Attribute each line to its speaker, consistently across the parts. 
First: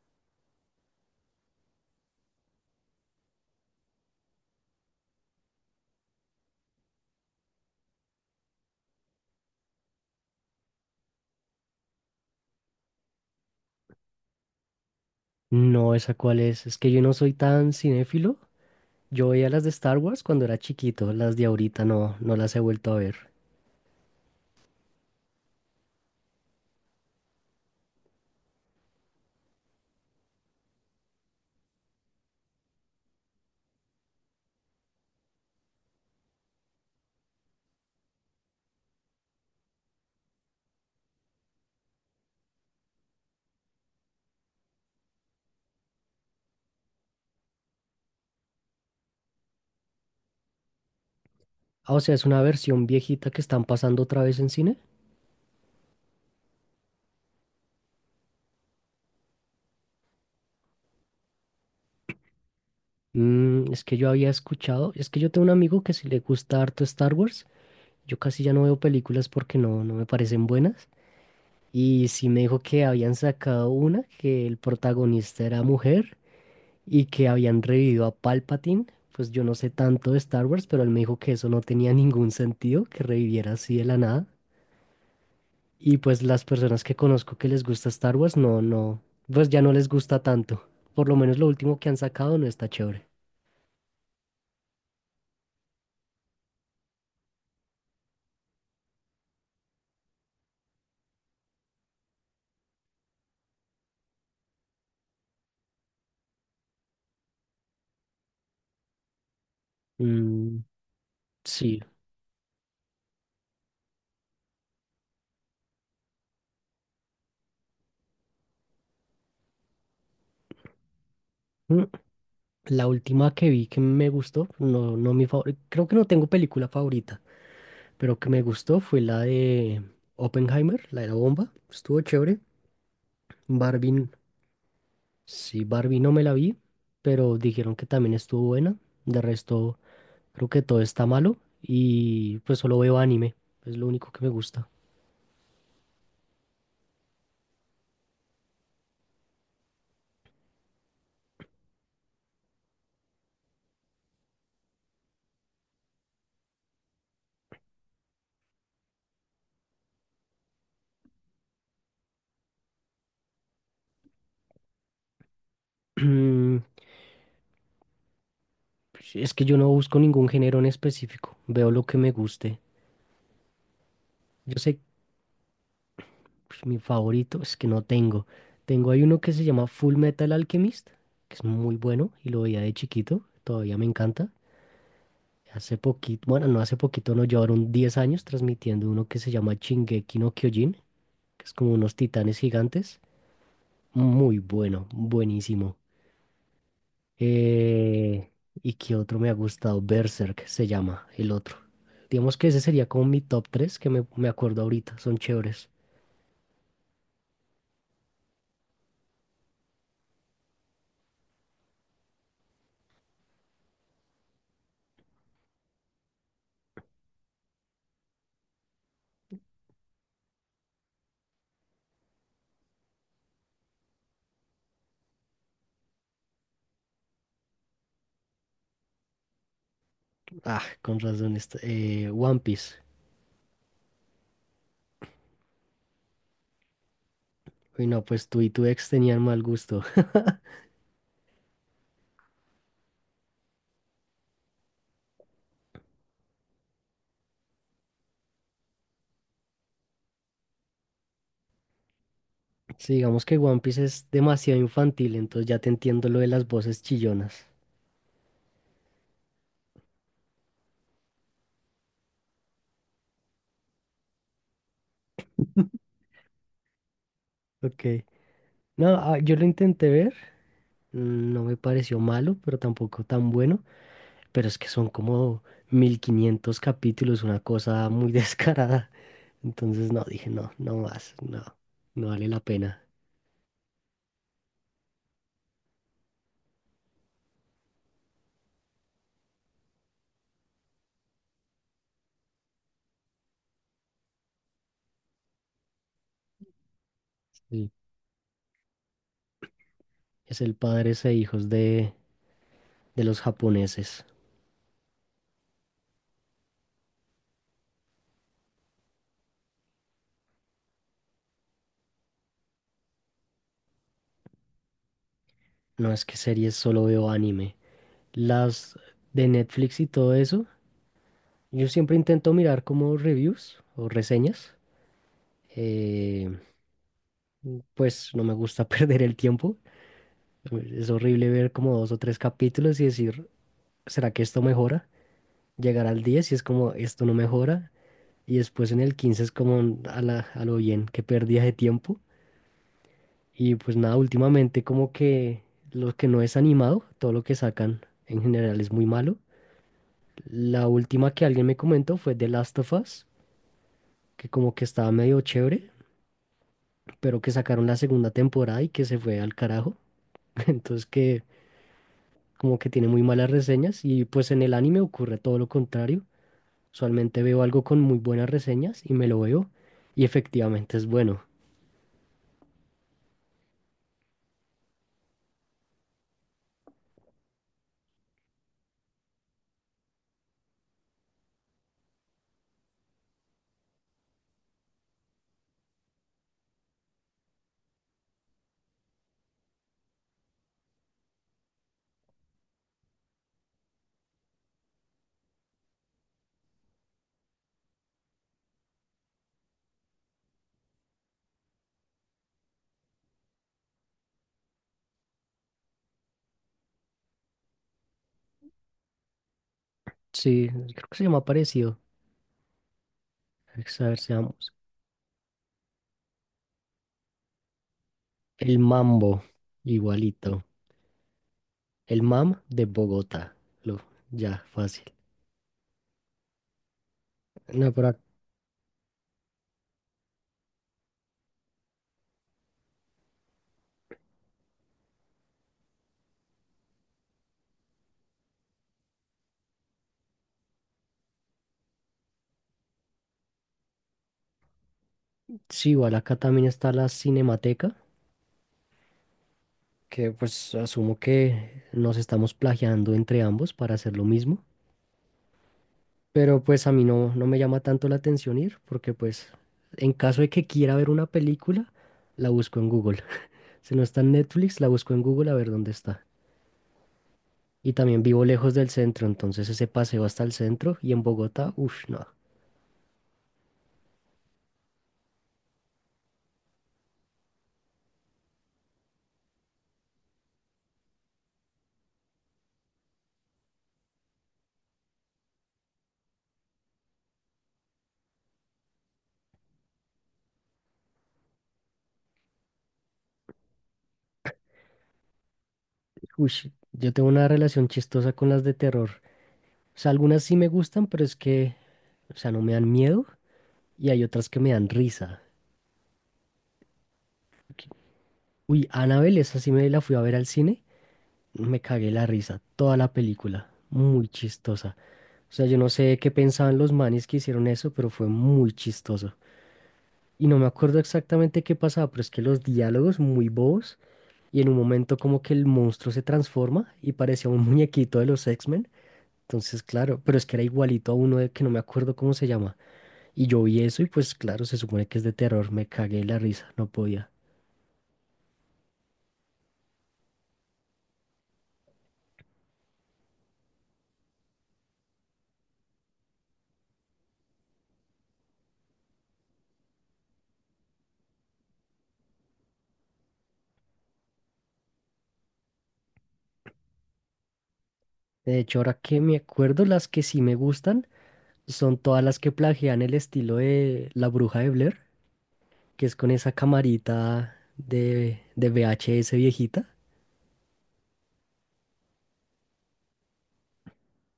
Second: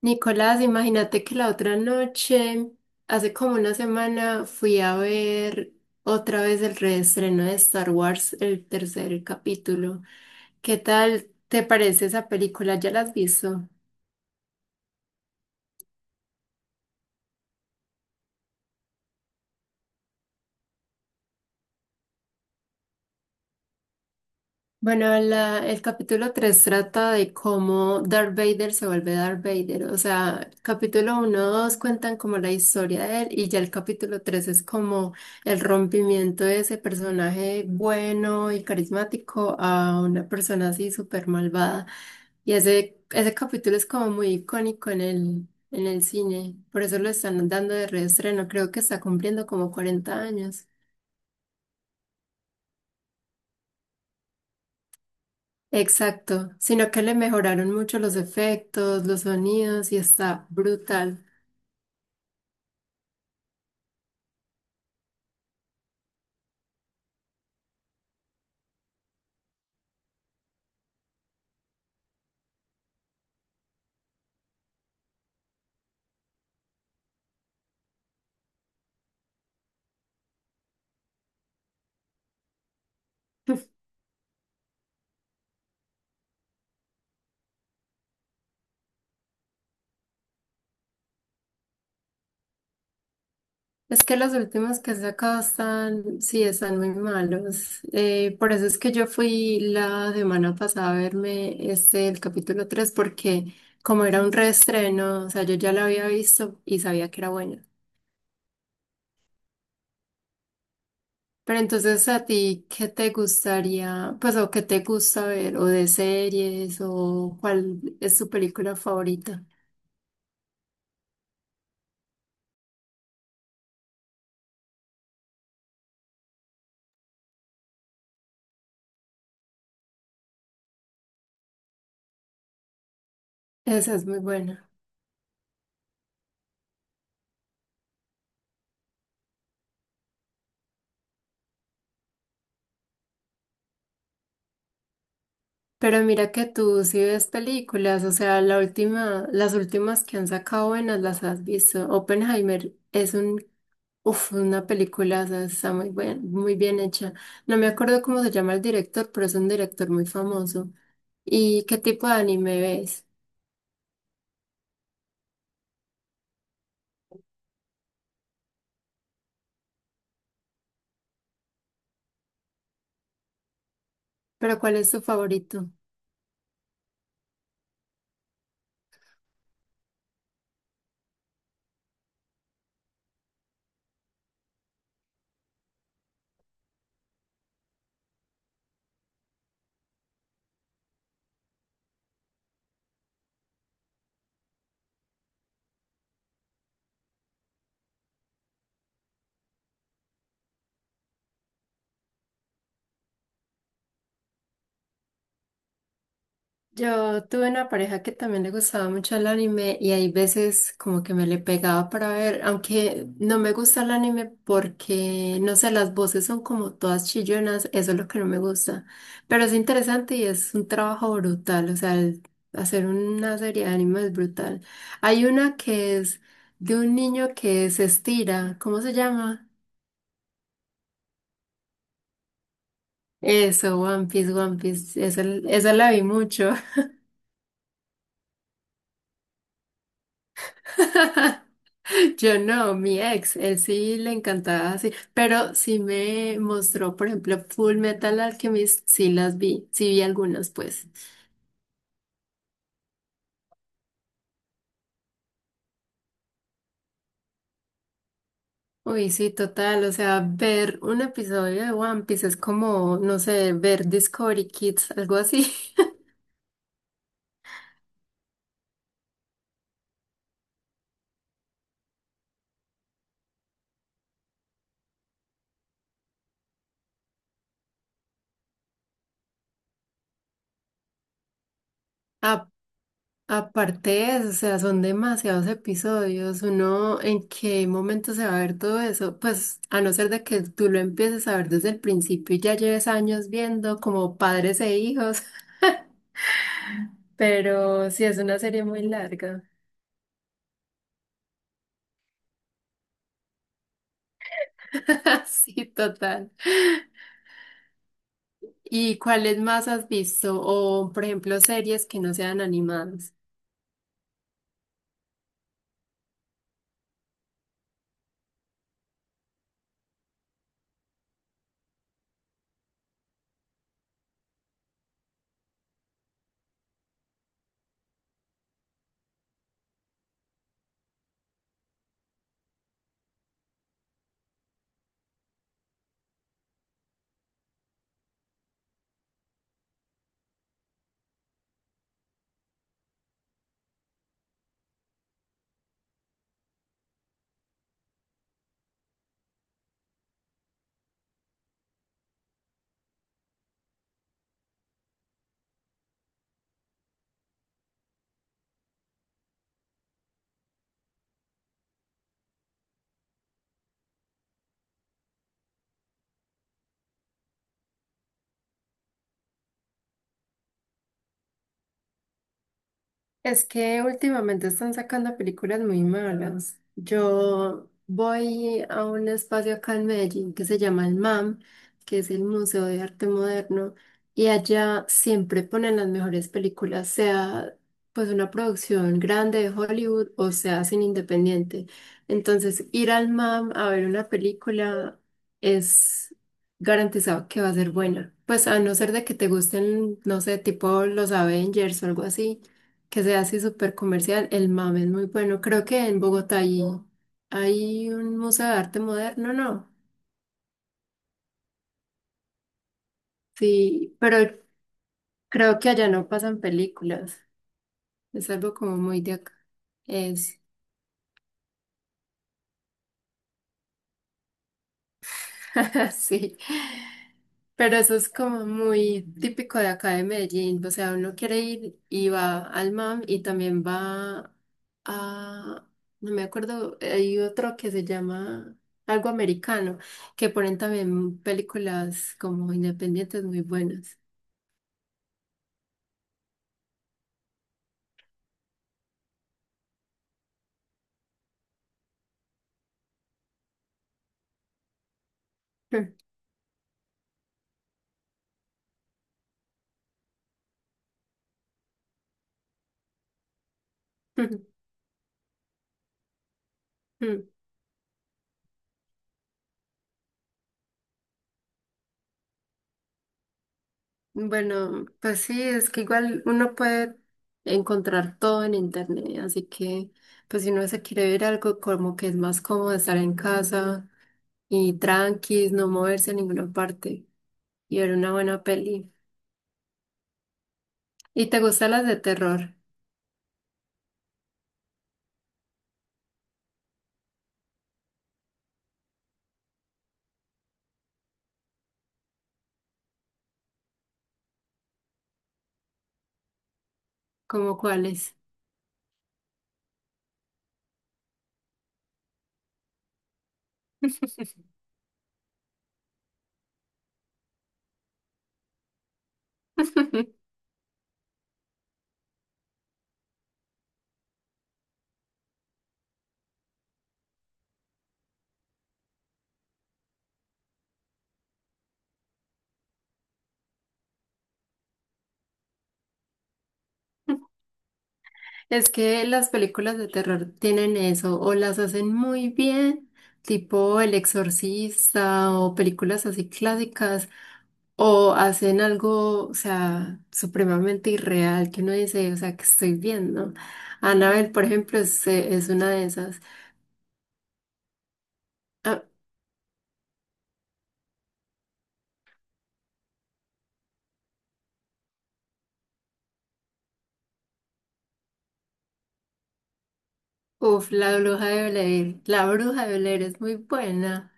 Speaker 1: Nicolás, imagínate que la otra noche, hace como una semana, fui a ver otra vez el reestreno de Star Wars, el tercer capítulo. ¿Qué tal te parece esa película? ¿Ya la has visto?
Speaker 2: No, esa cuál es. Es que yo no soy tan cinéfilo. Yo veía las de Star Wars cuando era chiquito, las de ahorita no, no las he vuelto a ver.
Speaker 1: Bueno, el capítulo 3 trata de cómo Darth Vader se vuelve Darth Vader. O sea, capítulo uno, 2 cuentan como la historia de él y ya el capítulo 3 es como el rompimiento de ese personaje bueno y carismático a una persona así súper malvada. Y ese capítulo es como muy icónico en el cine. Por eso lo están dando de reestreno. Creo que está cumpliendo como 40 años.
Speaker 2: Ah, o sea, es una versión viejita que están pasando otra vez en cine.
Speaker 1: Exacto, sino que le mejoraron mucho los efectos, los sonidos y está brutal.
Speaker 2: Es que yo había escuchado, es que yo tengo un amigo que si le gusta harto Star Wars, yo casi ya no veo películas porque no, no me parecen buenas. Y sí me dijo que habían sacado una que el protagonista era mujer y que habían revivido a Palpatine. Pues yo no sé tanto de Star Wars, pero él me dijo que eso no tenía ningún sentido, que reviviera así de la nada. Y pues las personas que conozco que les gusta Star Wars, no, no, pues ya no les gusta tanto. Por lo menos lo último que han sacado no está chévere.
Speaker 1: Es que los últimos que he sacado están, sí, están muy malos. Por eso es que yo fui la semana pasada a verme este, el capítulo 3 porque como era un reestreno, o sea, yo ya lo había visto y sabía que era bueno.
Speaker 2: Mm,
Speaker 1: Pero
Speaker 2: sí.
Speaker 1: entonces, ¿a ti qué te gustaría, pues, o qué te gusta ver, o de series, o cuál es tu película favorita?
Speaker 2: Mm, la última que vi que me gustó, no, no mi favorita, creo que no tengo película favorita, pero que me gustó fue la de Oppenheimer, la de la bomba. Estuvo chévere.
Speaker 1: Esa es
Speaker 2: Barbie.
Speaker 1: muy buena.
Speaker 2: Sí, Barbie no me la vi, pero dijeron que también estuvo buena. De resto, creo que todo está malo y pues solo veo anime. Es lo único que me gusta.
Speaker 1: Pero mira que tú sí ves películas, o sea, la última, las últimas que han sacado buenas las has visto. Oppenheimer es un, uf, una película, o sea, está muy bien hecha. No me acuerdo cómo se llama el director, pero es un director muy famoso. ¿Y qué tipo de anime ves?
Speaker 2: Mm, es que yo no busco ningún género en específico. Veo lo que me guste. Yo
Speaker 1: ¿Pero cuál
Speaker 2: sé,
Speaker 1: es tu favorito?
Speaker 2: pues, mi favorito es que no tengo. Hay uno que se llama Full Metal Alchemist, que es muy bueno y lo veía de chiquito. Todavía me encanta. Hace poquito, bueno, no hace poquito, no llevaron 10 años transmitiendo uno que se llama Shingeki no Kyojin, que es como unos titanes gigantes. Muy bueno, buenísimo. Eh, ¿Y qué otro me ha gustado? Berserk se llama, el otro. Digamos que ese sería como mi top 3 que me acuerdo ahorita, son chéveres.
Speaker 1: Yo tuve una pareja que también le gustaba mucho el anime y hay veces como que me le pegaba para ver, aunque no me gusta el anime porque, no sé, las voces son como todas chillonas, eso es lo que no me gusta. Pero es interesante y es un trabajo brutal, o sea, hacer una serie de anime es brutal. Hay una que es de un niño que se estira, ¿cómo se llama?
Speaker 2: Ah, con razón, One Piece.
Speaker 1: Eso, One Piece, esa la vi mucho.
Speaker 2: Uy, no, pues tú y tu ex tenían mal gusto.
Speaker 1: Yo no, mi ex, él sí le encantaba así, pero sí me mostró, por ejemplo, Full Metal Alchemist, sí las vi, sí vi algunas, pues.
Speaker 2: Sí, digamos que One Piece es demasiado infantil, entonces ya te entiendo lo de las voces chillonas.
Speaker 1: Uy, sí, total, o sea, ver un episodio de One Piece es como, no sé, ver Discovery Kids, algo así.
Speaker 2: Ok. No, ah, yo lo intenté ver, no me pareció malo, pero tampoco tan bueno, pero es que son como 1500 capítulos, una cosa muy descarada. Entonces, no, dije, no, no más, no, no vale la
Speaker 1: A-
Speaker 2: pena.
Speaker 1: aparte de eso, o sea, son demasiados episodios, uno, ¿en qué momento se va a ver todo eso? Pues, a no ser de que tú lo empieces a ver desde el principio y ya lleves años viendo como padres e hijos.
Speaker 2: Sí,
Speaker 1: Pero sí, es una serie muy larga.
Speaker 2: es el Padres e Hijos de los japoneses.
Speaker 1: Sí, total. ¿Y cuáles más has visto? O, por ejemplo, series que no sean animadas.
Speaker 2: No es que series solo veo anime. Las de Netflix y todo eso, yo siempre intento mirar como reviews o reseñas. Eh, pues no me gusta perder el tiempo. Es horrible ver como dos o tres capítulos y decir, ¿será que esto mejora? Llegar al 10 y es como, esto no mejora. Y después en el 15 es como a la, a lo bien, qué pérdida de tiempo. Y pues nada, últimamente como que lo que no es animado, todo lo que sacan en general es muy malo. La última que alguien me comentó fue The Last of Us, que como que estaba medio chévere, pero que sacaron la segunda temporada y que se fue al carajo. Entonces que como que tiene muy malas reseñas y pues en el anime ocurre todo lo contrario. Usualmente veo algo con muy buenas reseñas y me lo veo y efectivamente es bueno.
Speaker 1: Es que últimamente están sacando películas muy malas. Yo voy a un espacio acá en Medellín que se llama el MAM, que es el Museo de Arte Moderno, y allá siempre ponen las mejores películas, sea pues una producción grande de Hollywood o sea sin independiente. Entonces, ir al MAM a ver una película es garantizado que va a ser buena. Pues a no ser de que te gusten, no sé, tipo los Avengers o algo así que sea así súper comercial, el MAM es muy bueno. Creo que en Bogotá hay un museo de arte moderno, ¿no?
Speaker 2: Sí, creo que se llama parecido. A
Speaker 1: Sí,
Speaker 2: ver,
Speaker 1: pero
Speaker 2: seamos.
Speaker 1: creo que allá no pasan películas. Es algo
Speaker 2: El
Speaker 1: como muy de
Speaker 2: Mambo,
Speaker 1: acá.
Speaker 2: igualito. El Mam de Bogotá. Lo, ya, fácil.
Speaker 1: Sí.
Speaker 2: No,
Speaker 1: Pero
Speaker 2: pero
Speaker 1: eso
Speaker 2: ac-
Speaker 1: es como muy típico de acá de Medellín. O sea, uno quiere ir y va al MAM y también va a, no me acuerdo, hay otro que se llama algo americano, que ponen también películas como independientes muy buenas.
Speaker 2: sí, igual acá también está la Cinemateca, que pues asumo que nos estamos plagiando entre ambos para hacer lo mismo. Pero pues a mí no, no me llama tanto la atención ir, porque pues en caso de que quiera ver una película, la busco en Google. Si no está en Netflix, la busco en Google a ver dónde está. Y también vivo lejos del centro, entonces ese paseo hasta el centro y en Bogotá, uff, no.
Speaker 1: Bueno, pues sí, es que igual uno puede encontrar todo en internet, así que pues si uno se quiere ver algo como que es más cómodo estar en casa y tranquis, no moverse a ninguna parte y ver una buena peli. ¿Y te gustan las de terror?
Speaker 2: Ush, yo tengo una relación chistosa con las de terror. O sea, algunas sí me gustan, pero es que, o sea, no me dan miedo y hay otras que me dan risa.
Speaker 1: ¿Como
Speaker 2: Que-
Speaker 1: cuáles?
Speaker 2: Uy, Annabelle, esa sí me la fui a ver al cine, me cagué la risa, toda la película, muy chistosa. O sea, yo no sé qué pensaban los manes que hicieron eso, pero fue muy chistoso. Y no me acuerdo exactamente qué pasaba, pero es que los diálogos muy bobos y en un momento como que el monstruo se transforma y parecía un muñequito de los X-Men. Entonces, claro, pero es que era igualito a uno de que no me acuerdo cómo se llama. Y yo vi eso y pues claro, se supone que es de terror, me cagué de la risa, no podía.
Speaker 1: Es que las películas de terror tienen eso, o las hacen muy bien, tipo El Exorcista o películas así clásicas, o hacen algo, o sea, supremamente irreal que uno dice, o sea, que estoy viendo. Annabelle, por ejemplo, es una de esas.
Speaker 2: De hecho, ahora
Speaker 1: Ah,
Speaker 2: que me acuerdo, las que sí me gustan son todas las que plagian el estilo de La Bruja de Blair, que es con esa camarita de VHS viejita.
Speaker 1: uf, la bruja de Blair, la bruja de Blair es muy buena.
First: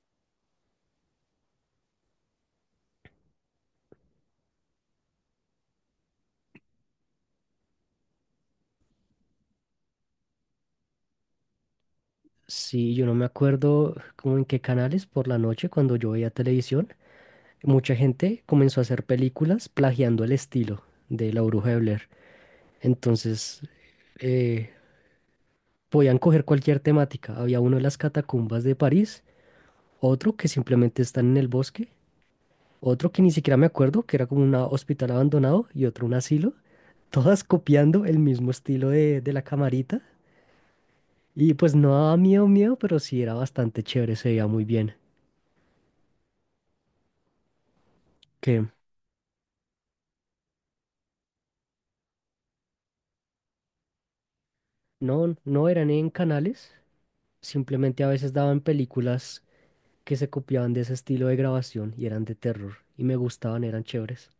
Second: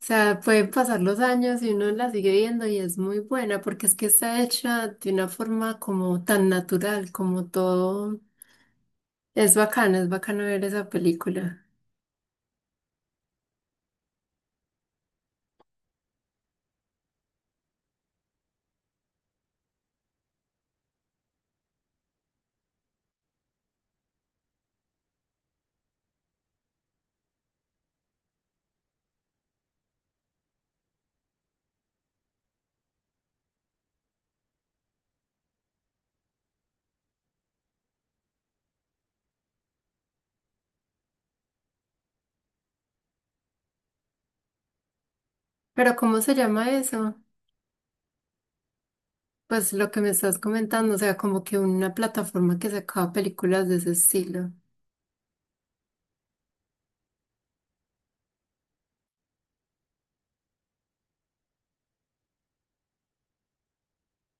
Speaker 1: O sea, pueden pasar los años y uno la sigue viendo y es muy buena porque es que está hecha de una forma como tan natural, como todo. Es bacana, es bacano ver esa película.
Speaker 2: Sí, yo no me acuerdo como en qué canales por la noche cuando yo veía televisión, mucha gente comenzó a hacer películas plagiando el estilo de La Bruja de Blair. Entonces, eh, podían coger cualquier temática. Había uno de las catacumbas de París, otro que simplemente están en el bosque, otro que ni siquiera me acuerdo, que era como un hospital abandonado y otro un asilo. Todas copiando el mismo estilo de la camarita. Y pues no daba miedo, miedo, pero sí era bastante chévere, se veía muy bien.
Speaker 1: Pero ¿cómo se llama eso?
Speaker 2: Que
Speaker 1: Pues lo que me estás comentando, o sea, como que una plataforma que sacaba películas de ese estilo.
Speaker 2: no, no eran en canales, simplemente a veces daban películas que se copiaban de ese estilo de grabación y eran de terror y me gustaban, eran chéveres.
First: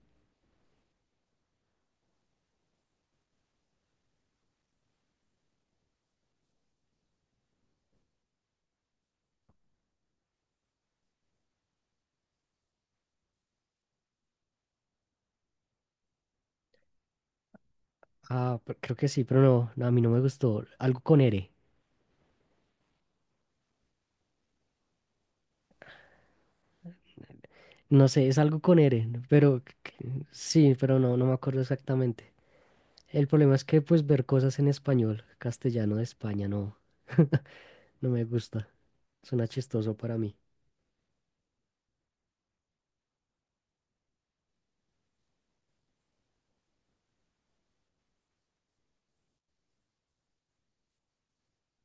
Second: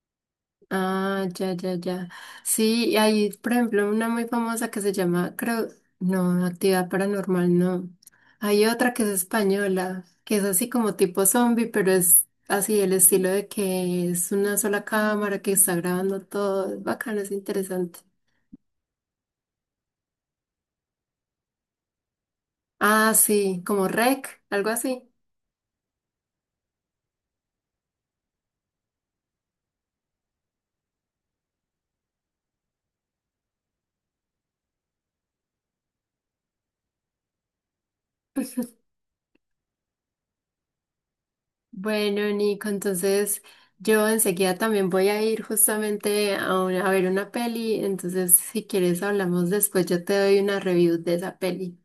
Speaker 1: Ah, ya, ya, ya. Sí, y hay, por ejemplo, una muy famosa que se llama, creo, no, Actividad Paranormal, no. Hay otra que es española, que es así como tipo zombie, pero es así el estilo de que es una sola cámara que está grabando todo. Es bacano, es interesante.
Speaker 2: Ah, pero creo que sí, pero no, no, a mí no me gustó. Algo con R.
Speaker 1: Ah, sí, como Rec, algo así.
Speaker 2: No sé, es algo con R, ¿no? Pero sí, pero no, no me acuerdo exactamente. El problema es que pues ver cosas en español, castellano de España, no, no me gusta. Suena chistoso para mí.
Speaker 1: Bueno, Nico, entonces yo enseguida también voy a ir justamente a, a ver una peli, entonces si quieres hablamos después, yo te doy una review de esa peli.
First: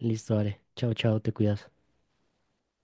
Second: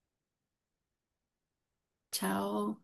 Speaker 2: Listo, vale. Chao, chao, te cuidas.
Speaker 1: Chao.